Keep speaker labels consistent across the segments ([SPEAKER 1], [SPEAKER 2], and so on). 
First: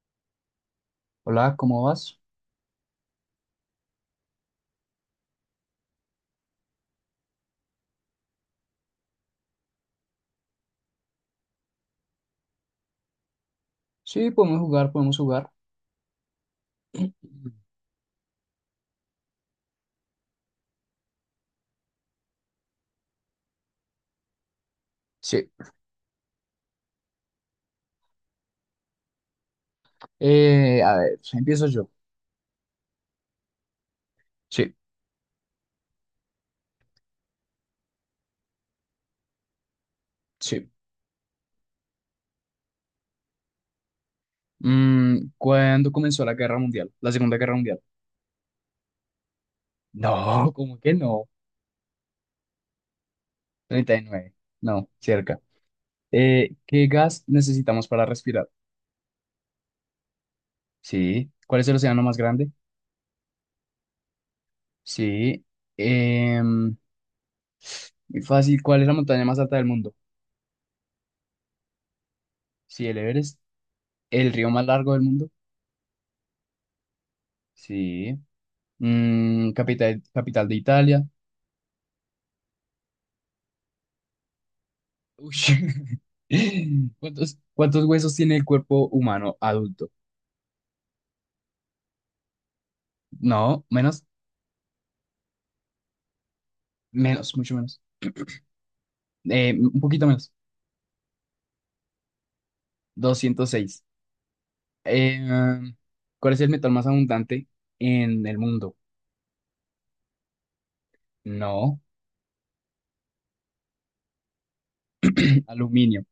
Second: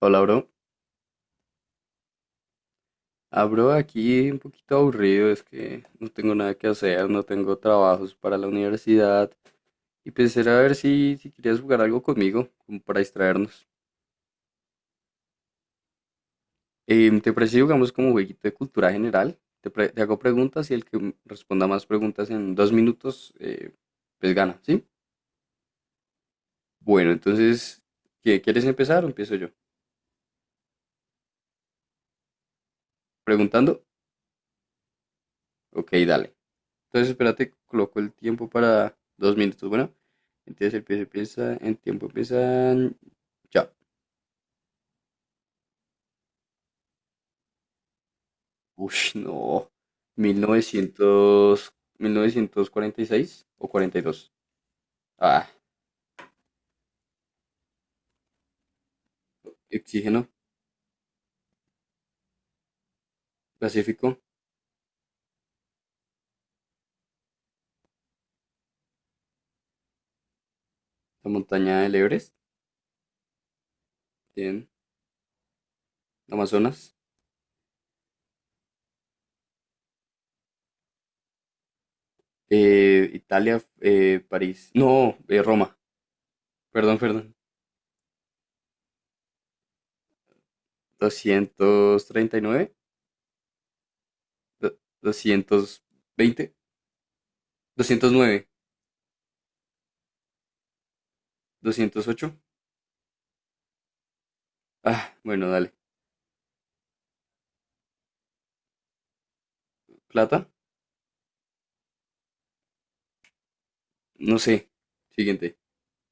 [SPEAKER 1] Hola, bro.
[SPEAKER 2] Hola, ¿cómo vas?
[SPEAKER 1] Ah, bro, aquí un poquito aburrido, es que no tengo nada que hacer, no tengo trabajos para la universidad. Y pensé a ver si querías jugar algo conmigo, como para distraernos.
[SPEAKER 2] Sí, podemos jugar, podemos jugar.
[SPEAKER 1] ¿Te parece si jugamos como jueguito de cultura general? Te hago preguntas y el que responda más preguntas en 2 minutos, pues gana, ¿sí?
[SPEAKER 2] Sí.
[SPEAKER 1] Bueno, entonces, quieres empezar o empiezo yo?
[SPEAKER 2] A ver, empiezo yo.
[SPEAKER 1] ¿Preguntando?
[SPEAKER 2] Sí,
[SPEAKER 1] Ok, dale. Entonces, espérate, coloco el tiempo para 2 minutos. Bueno,
[SPEAKER 2] sí.
[SPEAKER 1] entonces empieza, en tiempo empiezan. Ya.
[SPEAKER 2] ¿Cuándo comenzó la Guerra Mundial? La Segunda Guerra Mundial.
[SPEAKER 1] Ush, no. mil mil
[SPEAKER 2] No, ¿cómo que no?
[SPEAKER 1] novecientos mil novecientos cuarenta y seis o
[SPEAKER 2] Treinta
[SPEAKER 1] cuarenta
[SPEAKER 2] y
[SPEAKER 1] y dos
[SPEAKER 2] nueve. No, cerca.
[SPEAKER 1] Ah,
[SPEAKER 2] ¿Qué gas necesitamos para respirar?
[SPEAKER 1] oxígeno.
[SPEAKER 2] Sí. ¿Cuál es el océano más grande?
[SPEAKER 1] Pacífico.
[SPEAKER 2] Sí. Em, muy fácil. ¿Cuál es la montaña más alta del mundo?
[SPEAKER 1] La montaña del Everest.
[SPEAKER 2] Sí, el Everest. ¿El río más
[SPEAKER 1] Bien.
[SPEAKER 2] largo del mundo?
[SPEAKER 1] Amazonas.
[SPEAKER 2] Sí. Capital de Italia.
[SPEAKER 1] Italia. París. No,
[SPEAKER 2] Uy.
[SPEAKER 1] Roma. Perdón, perdón.
[SPEAKER 2] ¿ cuántos huesos tiene el cuerpo humano adulto?
[SPEAKER 1] 239,
[SPEAKER 2] No, menos,
[SPEAKER 1] 220,
[SPEAKER 2] menos, mucho menos.
[SPEAKER 1] 209,
[SPEAKER 2] Un poquito menos,
[SPEAKER 1] 208.
[SPEAKER 2] 206.
[SPEAKER 1] Ah,
[SPEAKER 2] Eh,
[SPEAKER 1] bueno, dale.
[SPEAKER 2] ¿Cuál es el metal más abundante en el mundo?
[SPEAKER 1] ¿Plata?
[SPEAKER 2] No,
[SPEAKER 1] No sé. Siguiente.
[SPEAKER 2] aluminio.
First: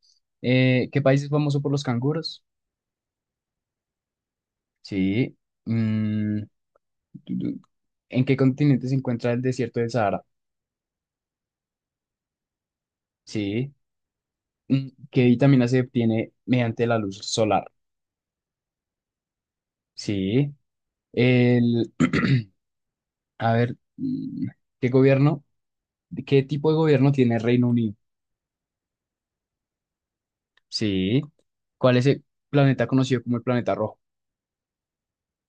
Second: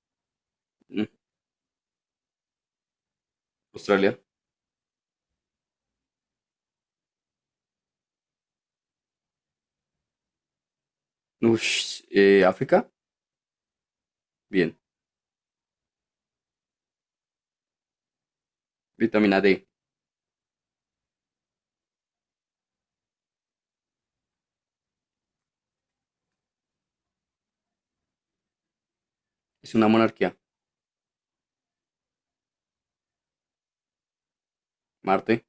[SPEAKER 2] ¿Qué
[SPEAKER 1] Mm,
[SPEAKER 2] país es famoso por los canguros?
[SPEAKER 1] Australia.
[SPEAKER 2] Sí. Mm, du- du- ¿En qué continente se encuentra el desierto del Sahara?
[SPEAKER 1] Ush, África.
[SPEAKER 2] Sí.
[SPEAKER 1] Bien.
[SPEAKER 2] ¿Qué vitamina se obtiene mediante la luz solar?
[SPEAKER 1] Vitamina D.
[SPEAKER 2] Sí. A ver, ¿qué gobierno, ¿qué tipo de gobierno tiene Reino Unido?
[SPEAKER 1] Es una monarquía.
[SPEAKER 2] Sí. ¿Cuál es el planeta conocido como el planeta rojo?
[SPEAKER 1] Marte.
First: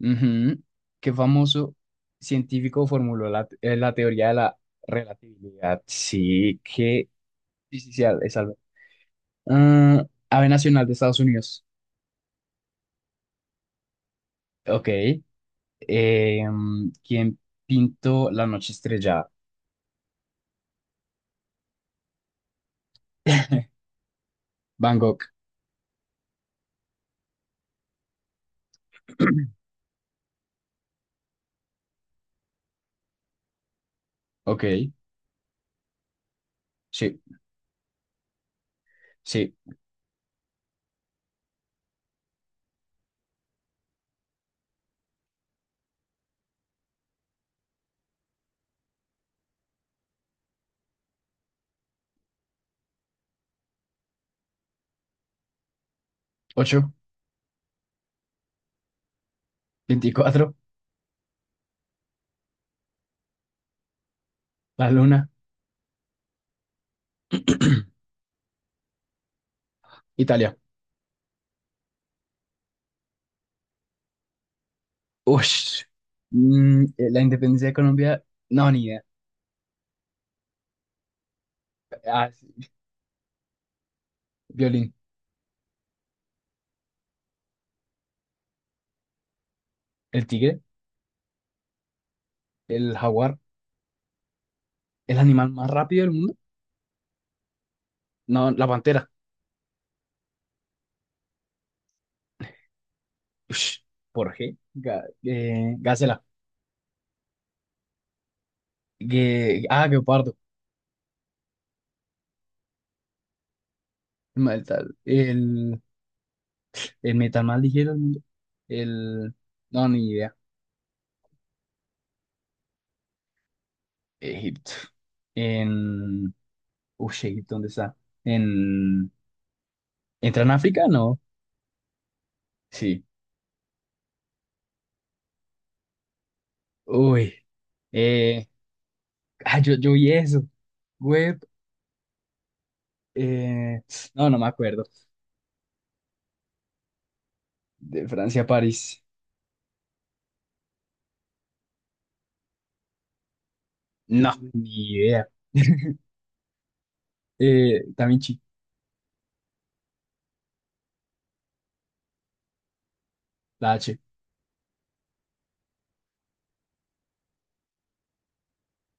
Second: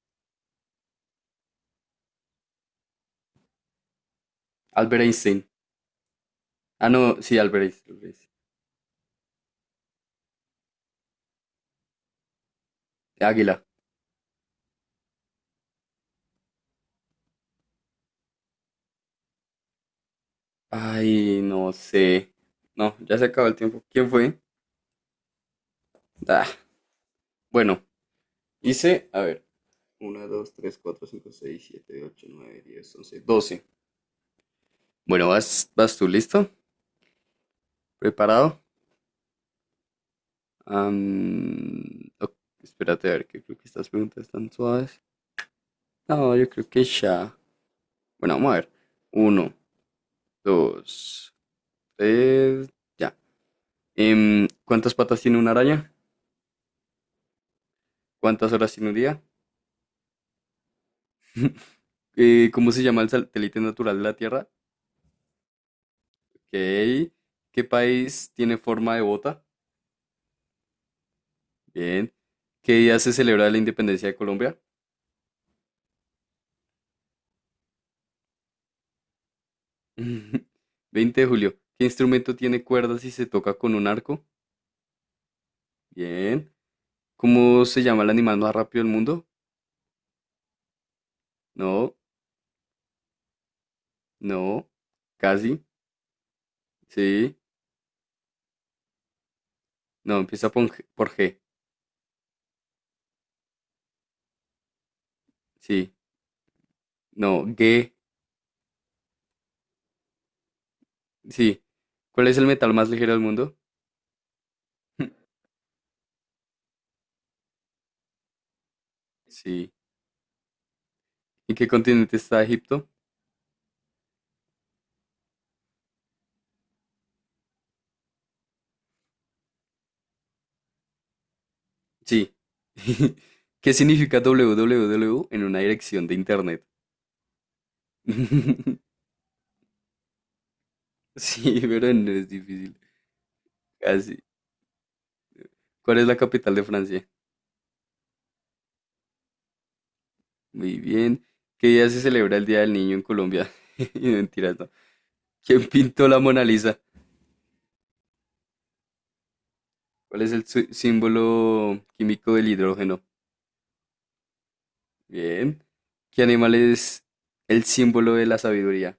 [SPEAKER 2] Ujú. ¿Qué famoso científico formuló la teoría de la
[SPEAKER 1] Albert Einstein.
[SPEAKER 2] relatividad? Sí,
[SPEAKER 1] Ah,
[SPEAKER 2] qué
[SPEAKER 1] no, sí, Albert Einstein. Albert
[SPEAKER 2] difícil
[SPEAKER 1] Einstein.
[SPEAKER 2] es algo. Ah, ave nacional de Estados Unidos.
[SPEAKER 1] Águila.
[SPEAKER 2] Ok. ¿Quién pintó la noche estrellada?
[SPEAKER 1] Ay, no sé. No, ya se acabó el tiempo. ¿Quién fue?
[SPEAKER 2] Van Gogh.
[SPEAKER 1] Ah, bueno, hice, a ver. Uno, 2, 3, 4, 5, 6, 7, 8, 9, 10, 11, 12.
[SPEAKER 2] Ok,
[SPEAKER 1] Bueno, vas tú, ¿listo?
[SPEAKER 2] sí,
[SPEAKER 1] ¿Preparado?
[SPEAKER 2] sí.
[SPEAKER 1] Ok, espérate a ver, que creo que estas preguntas están suaves. No, yo creo que ya. Bueno, vamos a ver. Uno, dos, tres, ya. ¿Cuántas patas tiene una araña?
[SPEAKER 2] 8,
[SPEAKER 1] ¿Cuántas horas tiene un día?
[SPEAKER 2] 24,
[SPEAKER 1] ¿Cómo se llama el satélite natural de la Tierra?
[SPEAKER 2] la luna.
[SPEAKER 1] Ok. ¿Qué país tiene forma de bota?
[SPEAKER 2] Italia.
[SPEAKER 1] Bien. ¿Qué día se celebra la independencia de Colombia?
[SPEAKER 2] Ush. La independencia de Colombia, no, ni idea.
[SPEAKER 1] 20 de julio. ¿Qué
[SPEAKER 2] Ah,
[SPEAKER 1] instrumento tiene
[SPEAKER 2] sí.
[SPEAKER 1] cuerdas y se toca con un arco?
[SPEAKER 2] Violín.
[SPEAKER 1] Bien. ¿Cómo se llama el animal más rápido del mundo?
[SPEAKER 2] El tigre,
[SPEAKER 1] No,
[SPEAKER 2] el jaguar,
[SPEAKER 1] no,
[SPEAKER 2] el animal
[SPEAKER 1] casi,
[SPEAKER 2] más rápido del mundo.
[SPEAKER 1] sí.
[SPEAKER 2] No, la pantera.
[SPEAKER 1] No, empieza por G. Por G.
[SPEAKER 2] Ush. ¿Por qué?
[SPEAKER 1] Sí.
[SPEAKER 2] Gacela.
[SPEAKER 1] No, G.
[SPEAKER 2] Ah, guepardo.
[SPEAKER 1] Sí. ¿Cuál es el metal más ligero del mundo?
[SPEAKER 2] El, ma- el, tal- el metal más ligero del mundo. El.
[SPEAKER 1] Sí.
[SPEAKER 2] No, ni idea.
[SPEAKER 1] ¿En qué continente está Egipto?
[SPEAKER 2] Egipto. En. Uy, Egipto, ¿dónde está? En. ¿Entra en África? No.
[SPEAKER 1] Sí.
[SPEAKER 2] Sí.
[SPEAKER 1] ¿Qué significa www en una dirección de internet?
[SPEAKER 2] Uy. Eh, Ah, yo vi eso. Web.
[SPEAKER 1] Sí, pero no es difícil.
[SPEAKER 2] eh,
[SPEAKER 1] Casi.
[SPEAKER 2] no, no me acuerdo.
[SPEAKER 1] ¿Cuál es la capital de Francia?
[SPEAKER 2] De Francia a París.
[SPEAKER 1] Muy bien. ¿Qué día se celebra el Día del Niño en Colombia?
[SPEAKER 2] No,
[SPEAKER 1] Mentiras,
[SPEAKER 2] ni
[SPEAKER 1] no.
[SPEAKER 2] idea.
[SPEAKER 1] ¿Quién pintó la Mona Lisa?
[SPEAKER 2] Da Vinci,
[SPEAKER 1] ¿Cuál es el símbolo químico del hidrógeno?
[SPEAKER 2] la H.
[SPEAKER 1] Bien. ¿Qué animal es el símbolo de la sabiduría?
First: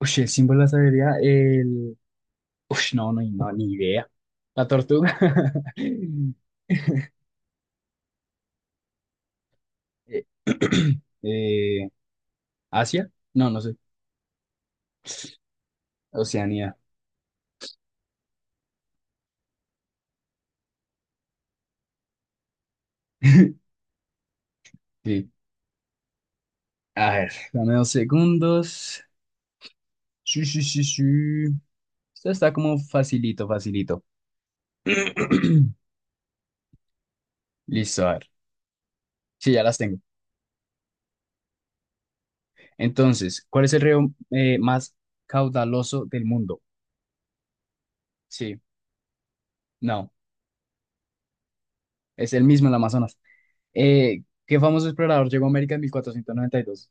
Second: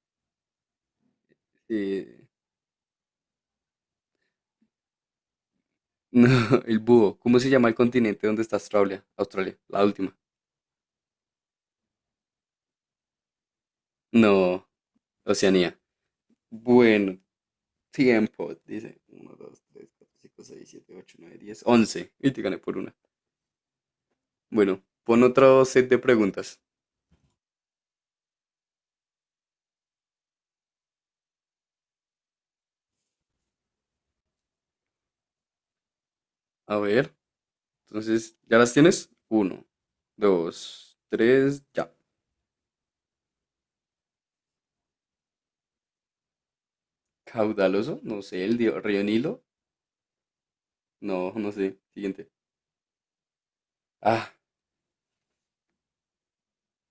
[SPEAKER 2] Uy, el símbolo de la sabiduría. El.
[SPEAKER 1] Eh,
[SPEAKER 2] Uy, no, no, no, ni idea. La tortuga.
[SPEAKER 1] no, el búho. ¿Cómo se llama el continente donde está Australia? Australia, la última.
[SPEAKER 2] Eh, eh, ¿Asia? No, no sé.
[SPEAKER 1] No, Oceanía.
[SPEAKER 2] Oceanía.
[SPEAKER 1] Bueno, tiempo. Dice uno, 2, 3, 4, 5, 6, 7, 8, 9, 10. 11. Y te gané por una. Bueno, pon
[SPEAKER 2] Sí.
[SPEAKER 1] otro set de preguntas.
[SPEAKER 2] A ver, dame dos segundos. Sí, sí, sí, sí. Esto está como facilito, facilito.
[SPEAKER 1] A ver,
[SPEAKER 2] Listo, a ver.
[SPEAKER 1] entonces, ¿ya las tienes?
[SPEAKER 2] Sí, ya
[SPEAKER 1] Uno,
[SPEAKER 2] las tengo.
[SPEAKER 1] dos, tres, ya.
[SPEAKER 2] Entonces, ¿cuál es el río más caudaloso del mundo?
[SPEAKER 1] Caudaloso, no sé, el
[SPEAKER 2] Sí,
[SPEAKER 1] río Nilo.
[SPEAKER 2] no,
[SPEAKER 1] No, no sé. Siguiente.
[SPEAKER 2] es el mismo, el Amazonas.
[SPEAKER 1] Ah,
[SPEAKER 2] ¿Qué famoso explorador llegó a América en 1492?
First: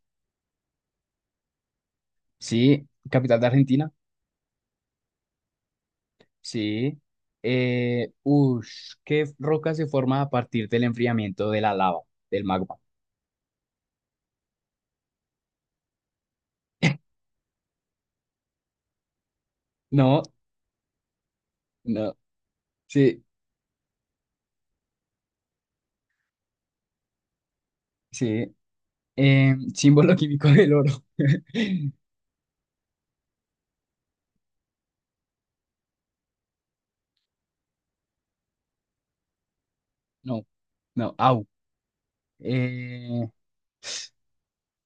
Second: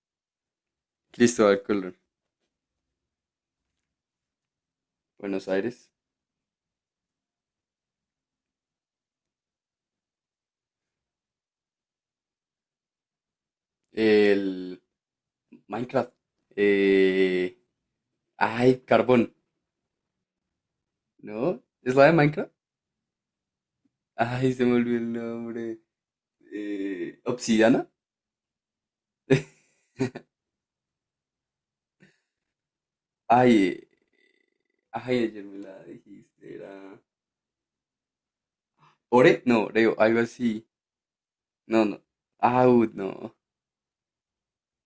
[SPEAKER 1] Cristóbal Colón.
[SPEAKER 2] Sí, capital de Argentina.
[SPEAKER 1] Buenos Aires.
[SPEAKER 2] Sí. ¿Qué roca se forma a partir del enfriamiento de la lava, del magma?
[SPEAKER 1] El Minecraft. Eh, ay, Carbón.
[SPEAKER 2] No,
[SPEAKER 1] ¿No? ¿Es la de
[SPEAKER 2] no,
[SPEAKER 1] Minecraft?
[SPEAKER 2] sí,
[SPEAKER 1] Ay, se me olvidó el nombre. Obsidiana.
[SPEAKER 2] sí. Símbolo químico del oro.
[SPEAKER 1] Ay, ay, ayer me la dijiste. Era. No, Oreo, algo
[SPEAKER 2] No,
[SPEAKER 1] así.
[SPEAKER 2] no, au.
[SPEAKER 1] No, no. Ah,
[SPEAKER 2] Eh,
[SPEAKER 1] no.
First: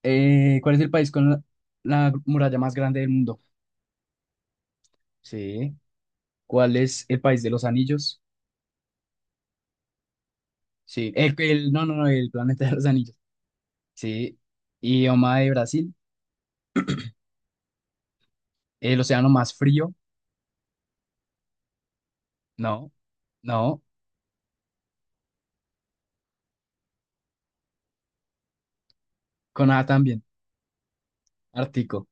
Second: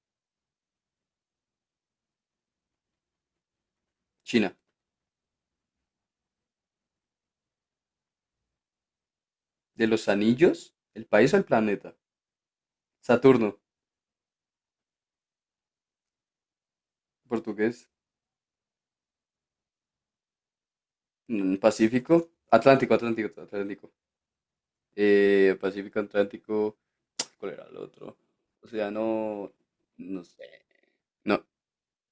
[SPEAKER 2] ¿Cuál es el país con la muralla más grande del mundo?
[SPEAKER 1] China.
[SPEAKER 2] Sí. ¿Cuál es el país de los anillos?
[SPEAKER 1] De los anillos, el
[SPEAKER 2] Sí.
[SPEAKER 1] país o el
[SPEAKER 2] No, no,
[SPEAKER 1] planeta.
[SPEAKER 2] no, el planeta de los anillos.
[SPEAKER 1] Saturno.
[SPEAKER 2] Sí. Idioma de Brasil.
[SPEAKER 1] Portugués.
[SPEAKER 2] El océano más frío.
[SPEAKER 1] Pacífico.
[SPEAKER 2] No.
[SPEAKER 1] Atlántico, Atlántico,
[SPEAKER 2] No.
[SPEAKER 1] Atlántico. Pacífico, Atlántico. ¿Cuál era el otro? O sea, no,
[SPEAKER 2] Con A también.
[SPEAKER 1] no sé. No,
[SPEAKER 2] Ártico.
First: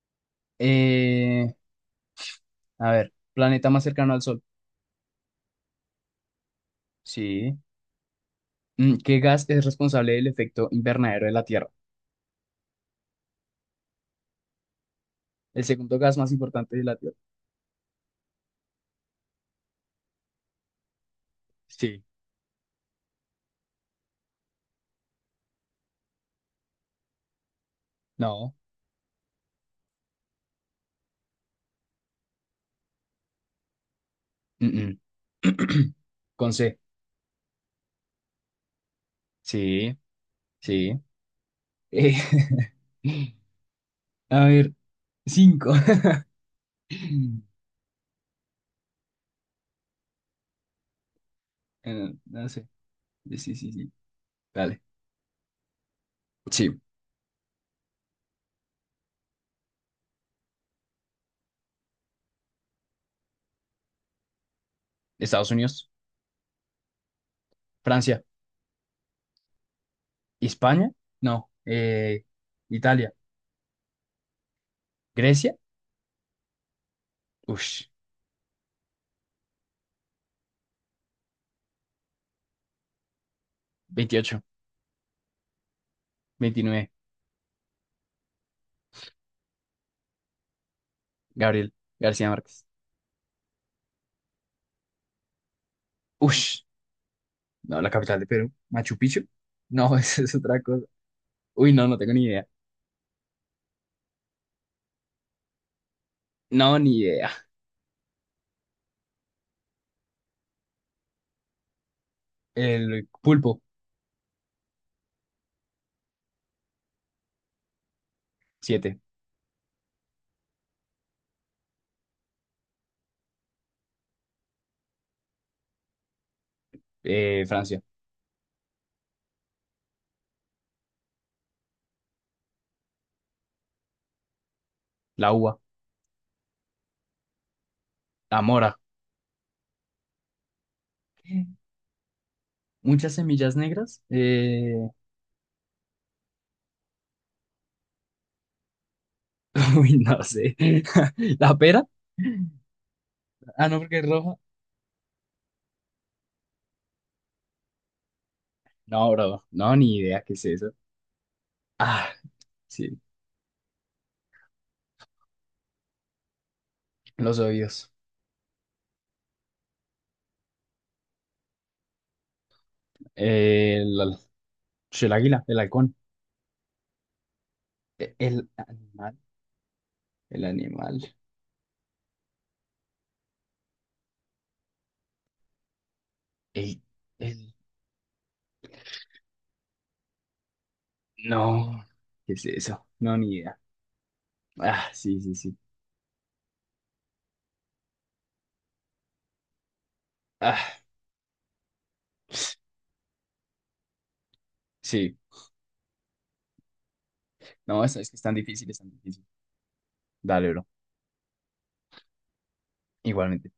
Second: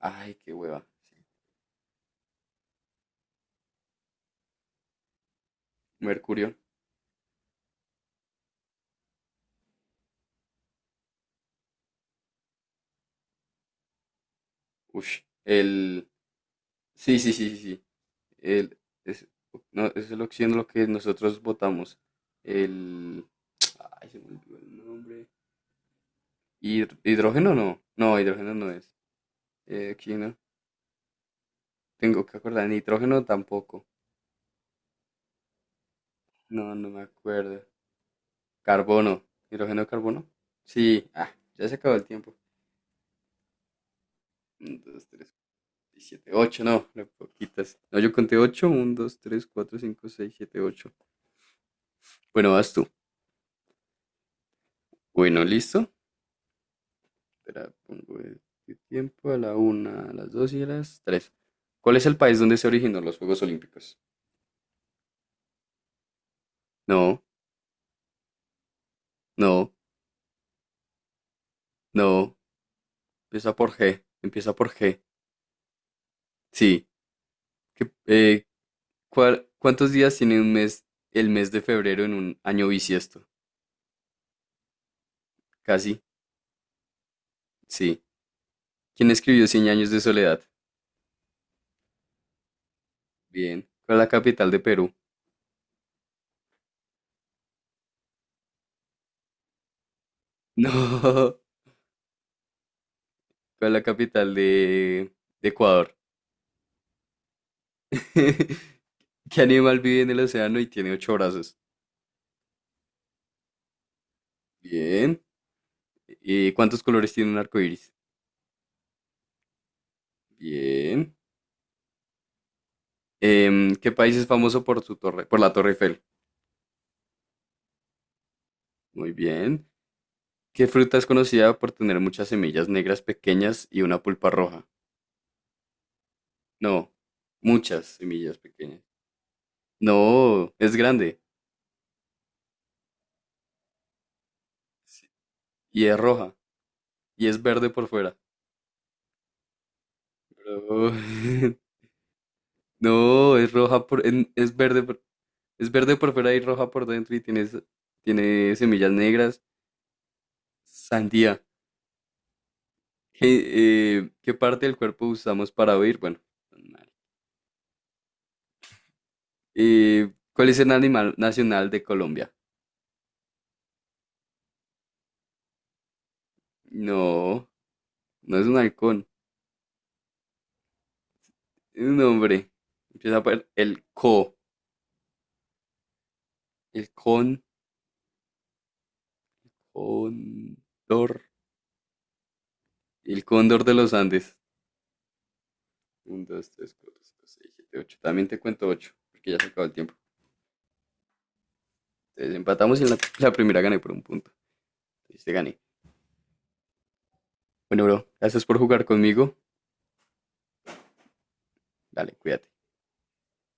[SPEAKER 1] ay, qué hueva. Sí.
[SPEAKER 2] Eh, a ver. Planeta más cercano al Sol.
[SPEAKER 1] Mercurio.
[SPEAKER 2] Sí. ¿Qué gas es responsable del efecto invernadero de la Tierra?
[SPEAKER 1] Ush.
[SPEAKER 2] El segundo
[SPEAKER 1] El,
[SPEAKER 2] gas más importante de la Tierra.
[SPEAKER 1] sí, sí, sí, sí, sí. El, es, no, es el oxígeno lo que nosotros votamos.
[SPEAKER 2] Sí.
[SPEAKER 1] El, ay, se me olvidó el nombre. Hidrógeno no. No,
[SPEAKER 2] No.
[SPEAKER 1] hidrógeno no es. Oxígeno. Tengo que acordar. Nitrógeno tampoco.
[SPEAKER 2] Mm, mm. Con C.
[SPEAKER 1] No, no me acuerdo. Carbono. ¿Hidrógeno,
[SPEAKER 2] Sí.
[SPEAKER 1] carbono?
[SPEAKER 2] Sí.
[SPEAKER 1] Sí. Ah, ya se acabó el
[SPEAKER 2] Eh,
[SPEAKER 1] tiempo.
[SPEAKER 2] a ver.
[SPEAKER 1] Un, dos, tres.
[SPEAKER 2] Cinco.
[SPEAKER 1] Siete, ocho, no, no, poquitas. No, yo conté ocho. Uno, dos, tres, cuatro, cinco, seis, siete, ocho.
[SPEAKER 2] No
[SPEAKER 1] Bueno,
[SPEAKER 2] sé.
[SPEAKER 1] vas tú.
[SPEAKER 2] Sí, sí, sí. sí. Dale.
[SPEAKER 1] Bueno, listo.
[SPEAKER 2] Sí,
[SPEAKER 1] Espera, pongo el tiempo a la una, a las 2 y a las tres. ¿Cuál es el país donde se originó los Juegos Olímpicos?
[SPEAKER 2] Estados Unidos,
[SPEAKER 1] No,
[SPEAKER 2] Francia,
[SPEAKER 1] no,
[SPEAKER 2] España, no,
[SPEAKER 1] no.
[SPEAKER 2] Italia,
[SPEAKER 1] Empieza por G. Empieza por G.
[SPEAKER 2] Grecia,
[SPEAKER 1] Sí.
[SPEAKER 2] ush,
[SPEAKER 1] ¿Qué- eh, ¿Cuántos días tiene un mes, el mes de febrero en un año bisiesto?
[SPEAKER 2] 28
[SPEAKER 1] Casi.
[SPEAKER 2] 29
[SPEAKER 1] Sí. ¿Quién escribió Cien años de soledad?
[SPEAKER 2] Gabriel García Márquez.
[SPEAKER 1] Bien. ¿Cuál es la capital de Perú?
[SPEAKER 2] Ush, no, la capital de Perú, Machu Picchu. No, esa es otra cosa.
[SPEAKER 1] No.
[SPEAKER 2] Uy, no, no tengo ni idea.
[SPEAKER 1] ¿Cuál es la capital de Ecuador?
[SPEAKER 2] No, ni idea.
[SPEAKER 1] ¿Qué animal vive en el océano y tiene ocho brazos?
[SPEAKER 2] El pulpo,
[SPEAKER 1] Bien. ¿Y cuántos colores tiene un arco iris?
[SPEAKER 2] 7
[SPEAKER 1] Bien. ¿Qué país es famoso por su torre, por la Torre Eiffel?
[SPEAKER 2] Francia,
[SPEAKER 1] Muy bien. ¿Qué fruta es conocida por tener muchas semillas negras pequeñas y una pulpa roja?
[SPEAKER 2] la uva,
[SPEAKER 1] No, muchas semillas
[SPEAKER 2] la mora.
[SPEAKER 1] pequeñas. No, es grande
[SPEAKER 2] ¿Qué? Muchas semillas negras.
[SPEAKER 1] y es roja y es verde por fuera.
[SPEAKER 2] Uy, no sé.
[SPEAKER 1] Bro,
[SPEAKER 2] La pera.
[SPEAKER 1] no, es
[SPEAKER 2] Ah, no,
[SPEAKER 1] roja
[SPEAKER 2] porque
[SPEAKER 1] por,
[SPEAKER 2] es roja.
[SPEAKER 1] es verde por. Es verde por fuera y roja por dentro y tiene, tiene semillas
[SPEAKER 2] No,
[SPEAKER 1] negras.
[SPEAKER 2] bro, no, ni idea qué es eso.
[SPEAKER 1] Sandía.
[SPEAKER 2] Ah, sí,
[SPEAKER 1] ¿Qué parte del cuerpo usamos para oír? Bueno, animal.
[SPEAKER 2] los oídos.
[SPEAKER 1] ¿Cuál es el animal nacional de Colombia?
[SPEAKER 2] El, sí, el águila, el halcón.
[SPEAKER 1] No, no es
[SPEAKER 2] El
[SPEAKER 1] un halcón.
[SPEAKER 2] animal, el animal.
[SPEAKER 1] Es un hombre. Empieza por el co.
[SPEAKER 2] El,
[SPEAKER 1] El con.
[SPEAKER 2] el,
[SPEAKER 1] Cóndor.
[SPEAKER 2] no, ¿qué es eso? No,
[SPEAKER 1] El
[SPEAKER 2] ni idea.
[SPEAKER 1] cóndor de los Andes.
[SPEAKER 2] Ah, sí, sí, sí.
[SPEAKER 1] Uno, dos, tres, cuatro, cinco, seis, siete, ocho. También te cuento ocho, porque ya se acabó el tiempo.
[SPEAKER 2] Ah,
[SPEAKER 1] Entonces empatamos y en la primera gané por un punto.
[SPEAKER 2] sí.
[SPEAKER 1] Entonces te gané.
[SPEAKER 2] No,
[SPEAKER 1] Bueno, bro,
[SPEAKER 2] es que es tan
[SPEAKER 1] gracias por
[SPEAKER 2] difícil, es
[SPEAKER 1] jugar
[SPEAKER 2] tan difícil.
[SPEAKER 1] conmigo.
[SPEAKER 2] Dale, bro.
[SPEAKER 1] Dale, cuídate.
[SPEAKER 2] Igualmente.